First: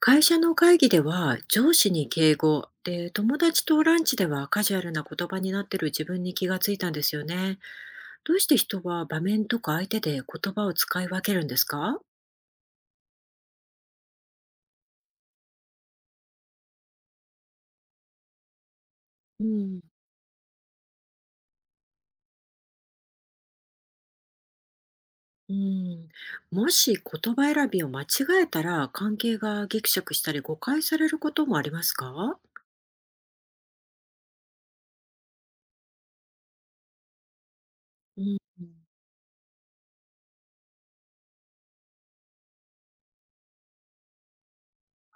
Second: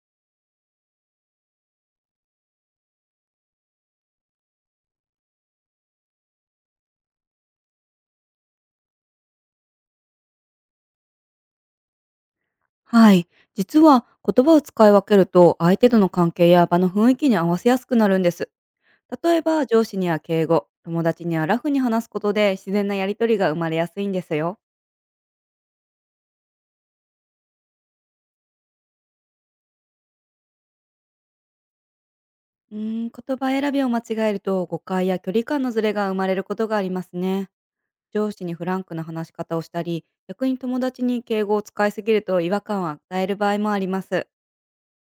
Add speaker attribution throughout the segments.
Speaker 1: 会社の会議では上司に敬語で友達とランチではカジュアルな言葉になってる自分に気がついたんですよね。どうして人は場面とか相手で言葉を使い分けるんですか？
Speaker 2: はい。実は言葉を使い分けると相手との関係や場の雰囲気に合わせやすくなるんです。例え
Speaker 1: う
Speaker 2: ば
Speaker 1: ん、
Speaker 2: 上司には敬語、友達にはラフに話すことで自然なやりとりが生まれやすいんですよ。
Speaker 1: うん、もし言葉選びを間違えたら関係がギクシャクしたり誤解されることもありますか？
Speaker 2: うー言葉選びを間違えると誤解や距離感のズレが生まれることがありますね。
Speaker 1: う
Speaker 2: 上
Speaker 1: ん。
Speaker 2: 司にフランクな話し方をしたり、逆に友達に敬語を使いすぎると違和感を与える場合もあります。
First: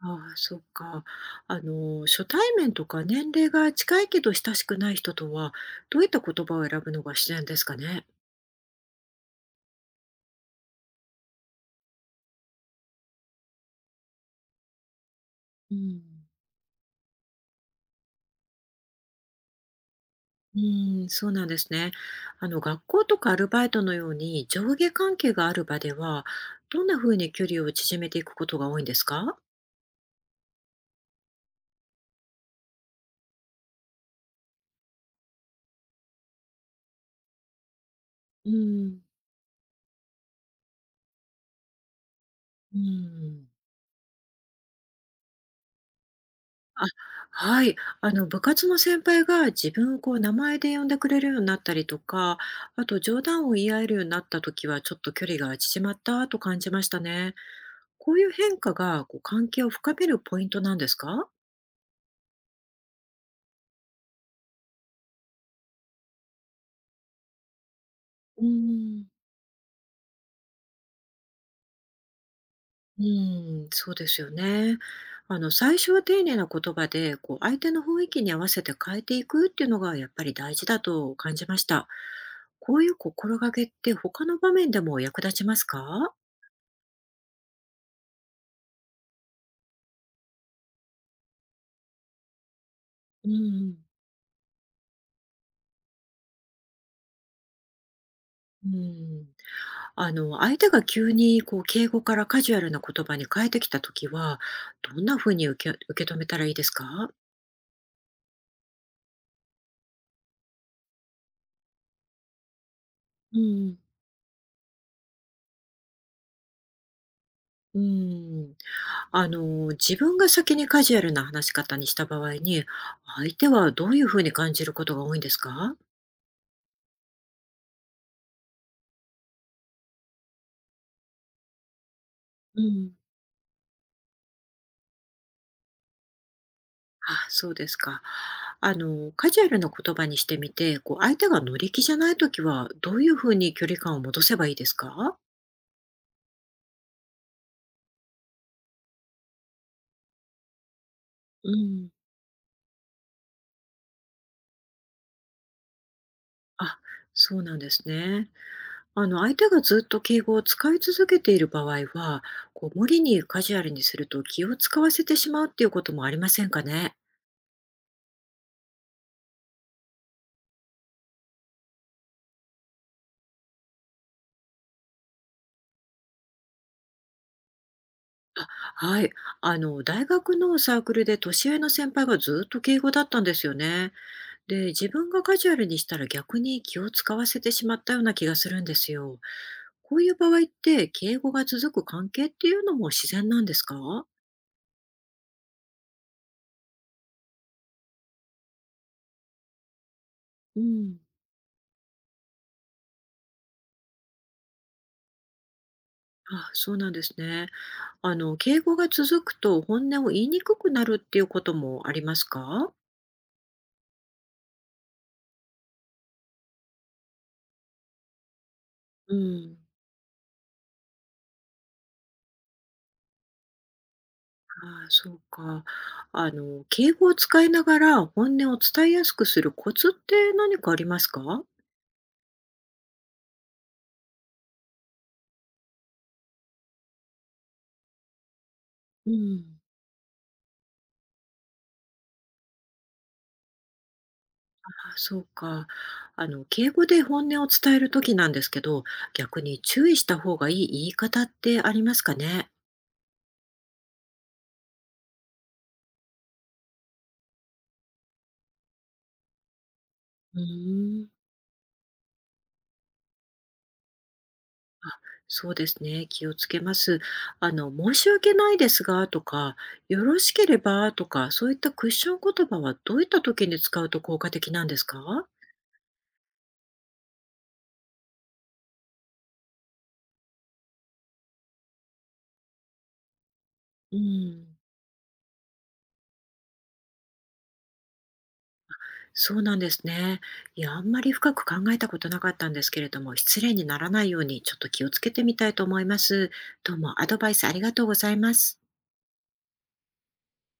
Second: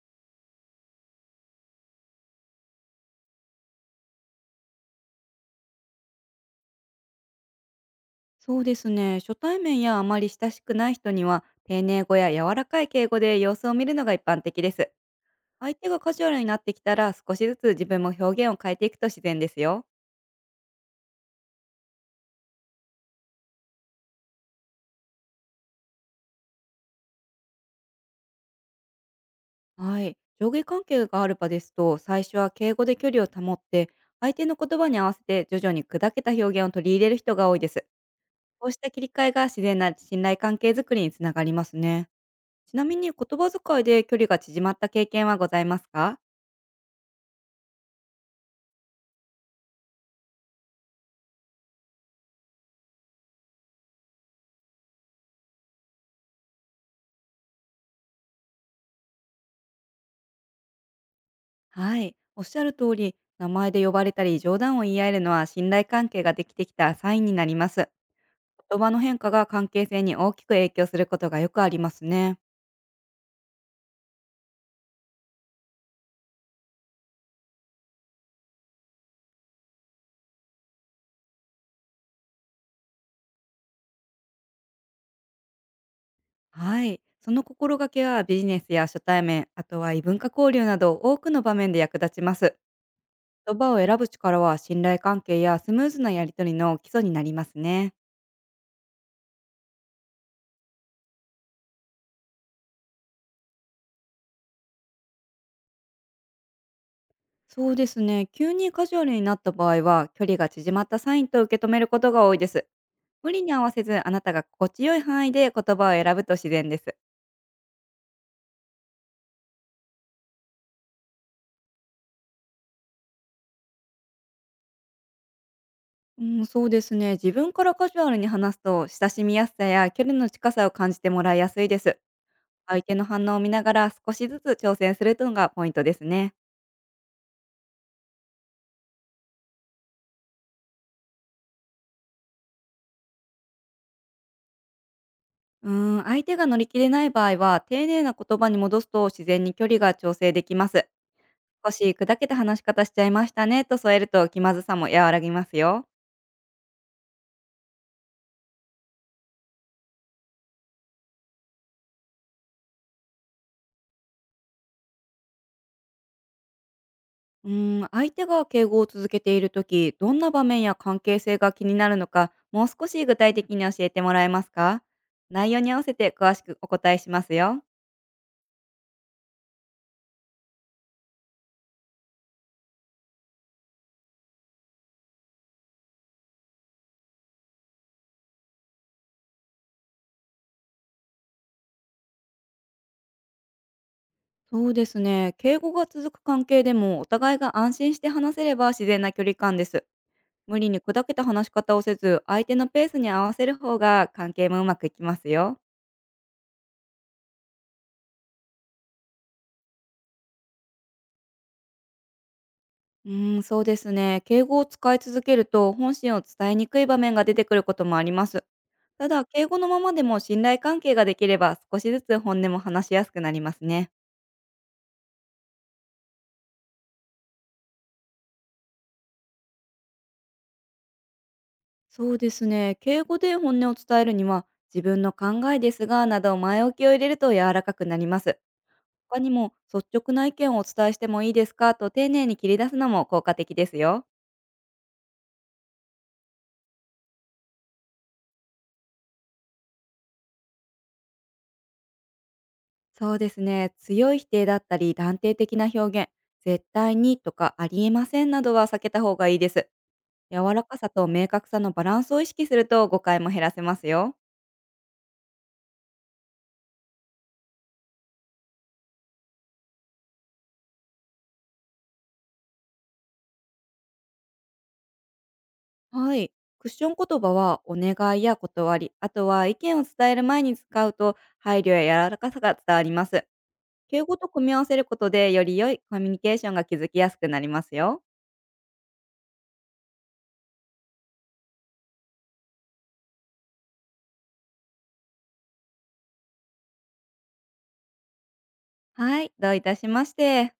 Speaker 1: ああ、そっか。初対面とか年齢が近いけど親しくない人とは、どういった言葉を選ぶのが自然ですかね。
Speaker 2: そうですね。初対面やあまり親しくない人には丁寧語や柔らかい敬語で様子を見るのが一般的です。
Speaker 1: う
Speaker 2: 相手が
Speaker 1: ん。
Speaker 2: カジュアルになってきたら、少しずつ自分も表現を変えていくと自然ですよ。
Speaker 1: うん、そうなんですね。学校とかアルバイトのように上下関係がある場では、どんなふうに距離を縮めていくことが多いんですか？
Speaker 2: はい。上下関係がある場ですと、最初は敬語で距離を保って、相手の言葉に合わせて徐々に砕けた表現を取り入れる人が多いです。
Speaker 1: う
Speaker 2: こうした切
Speaker 1: ん。
Speaker 2: り替えが自然な信頼関係づくりにつながりますね。ち
Speaker 1: う
Speaker 2: なみに、言
Speaker 1: ん。
Speaker 2: 葉遣いで距離が縮まった経験はございますか？
Speaker 1: あ、はい。部活の先輩が自分をこう名前で呼んでくれるようになったりとか、あと冗談を言い合えるようになった時は、ちょっと距離が縮まったと感じましたね。こういう変化が、関係を深めるポイントなんですか？
Speaker 2: はい。おっしゃる通り、名前で呼ばれたり冗談を言い合えるのは信頼関係ができてきたサインになります。
Speaker 1: う
Speaker 2: 言葉の
Speaker 1: ん。
Speaker 2: 変化が関係性に大きく影響することがよくありますね。
Speaker 1: うん、そうですよね。最初は丁寧な言葉で、相手の雰囲気に合わせて変えていくっていうのがやっぱり大事だと感じました。こういう心がけって他の場面でも役立ちますか？
Speaker 2: はい。その心がけはビジネスや初対面、あとは異文化交流など多くの場面で役立ちます。
Speaker 1: う
Speaker 2: 言葉
Speaker 1: ん。
Speaker 2: を選ぶ力は信頼関係やスムーズなやり取りの基礎になりますね。
Speaker 1: うん。相手が急に敬語からカジュアルな言葉に変えてきたときは、どんなふうに受け止めたらいいですか？
Speaker 2: そうですね。急にカジュアルになった場合は、距離が縮まったサインと受け止めることが多いです。無
Speaker 1: う
Speaker 2: 理に合わ
Speaker 1: ん。
Speaker 2: せず、あなたが心地よい範囲で言葉を選ぶと自然です。
Speaker 1: うん。自分が先にカジュアルな話し方にした場合に、相手はどういうふうに感じることが多いんですか？
Speaker 2: うん、そうですね。自分からカジュアルに話すと、親しみやすさや距離の近さを感じてもらいやすいです。
Speaker 1: う
Speaker 2: 相
Speaker 1: ん、
Speaker 2: 手の反応を見ながら少しずつ挑戦するというのがポイントですね。
Speaker 1: あ、そうですか。カジュアルな言葉にしてみて、相手が乗り気じゃないときは、どういうふうに距離感を戻せばいいですか？
Speaker 2: うん、相手が乗り切れない場合は、丁寧な言葉に戻すと自然に距離が調整できます。
Speaker 1: う
Speaker 2: 少し
Speaker 1: ん、
Speaker 2: 砕けた話し方しちゃいましたねと添えると気まずさも和らぎますよ。
Speaker 1: あ、そうなんですね。相手がずっと敬語を使い続けている場合は、無理にカジュアルにすると気を使わせてしまうっていうこともありませんかね？
Speaker 2: 相手が敬語を続けているとき、どんな場面や関係性が気になるのか、もう少し具体的に教えてもらえますか？内容に合わせて詳しくお答えしますよ。
Speaker 1: あ、はい。大学のサークルで年上の先輩がずっと敬語だったんですよね。で、自分がカジュアルにしたら逆に気を使わせてしまったような気がするんですよ。こういう場合って、敬語が続く関係っていうのも自然なんですか？
Speaker 2: そうですね。敬語が続く関係でも、お互いが安心して話せれば自然な距離感です。無
Speaker 1: う
Speaker 2: 理に
Speaker 1: ん、
Speaker 2: 砕けた話し方をせず、相手のペースに合わせる方が関係もうまくいきますよ。
Speaker 1: あ、そうなんですね。敬語が続くと本音を言いにくくなるっていうこともありますか？
Speaker 2: そうですね。敬語を使い続けると、本心を伝えにくい場面が出てくることもあります。た
Speaker 1: う
Speaker 2: だ、敬
Speaker 1: ん。
Speaker 2: 語のままでも信頼関係ができれば、少しずつ本音も話しやすくなりますね。
Speaker 1: ああ、そうか。敬語を使いながら本音を伝えやすくするコツって何かありますか？
Speaker 2: そうですね。敬語で本音を伝えるには、自分の考えですが、など前置きを入れると柔らかくなります。
Speaker 1: う
Speaker 2: 他にも、
Speaker 1: ん。
Speaker 2: 率直な意見をお伝えしてもいいですかと丁寧に切り出すのも効果的ですよ。
Speaker 1: あ、そうか。敬語で本音を伝えるときなんですけど、逆に注意した方がいい言い方ってありますかね？
Speaker 2: そうですね。強い否定だったり、断定的な表現、絶対にとかありえませんなどは避けた方がいいです。
Speaker 1: う
Speaker 2: 柔らかさ
Speaker 1: ー
Speaker 2: と
Speaker 1: ん。
Speaker 2: 明確さのバランスを意識すると誤解も減らせますよ。
Speaker 1: あ、そうですね、気をつけます。申し訳ないですがとか、よろしければとか、そういったクッション言葉はどういった時に使うと効果的なんですか？
Speaker 2: はい。クッション言葉はお願いや断り、あとは意見を伝える前に使うと配慮や柔らかさが伝わります。
Speaker 1: う
Speaker 2: 敬語と組み
Speaker 1: ん。
Speaker 2: 合わせることでより良いコミュニケーションが築きやすくなりますよ。
Speaker 1: そうなんですね。いや、あんまり深く考えたことなかったんですけれども、失礼にならないようにちょっと気をつけてみたいと思います。どうもアドバイスありがとうございます。
Speaker 2: はい。どういたしまして。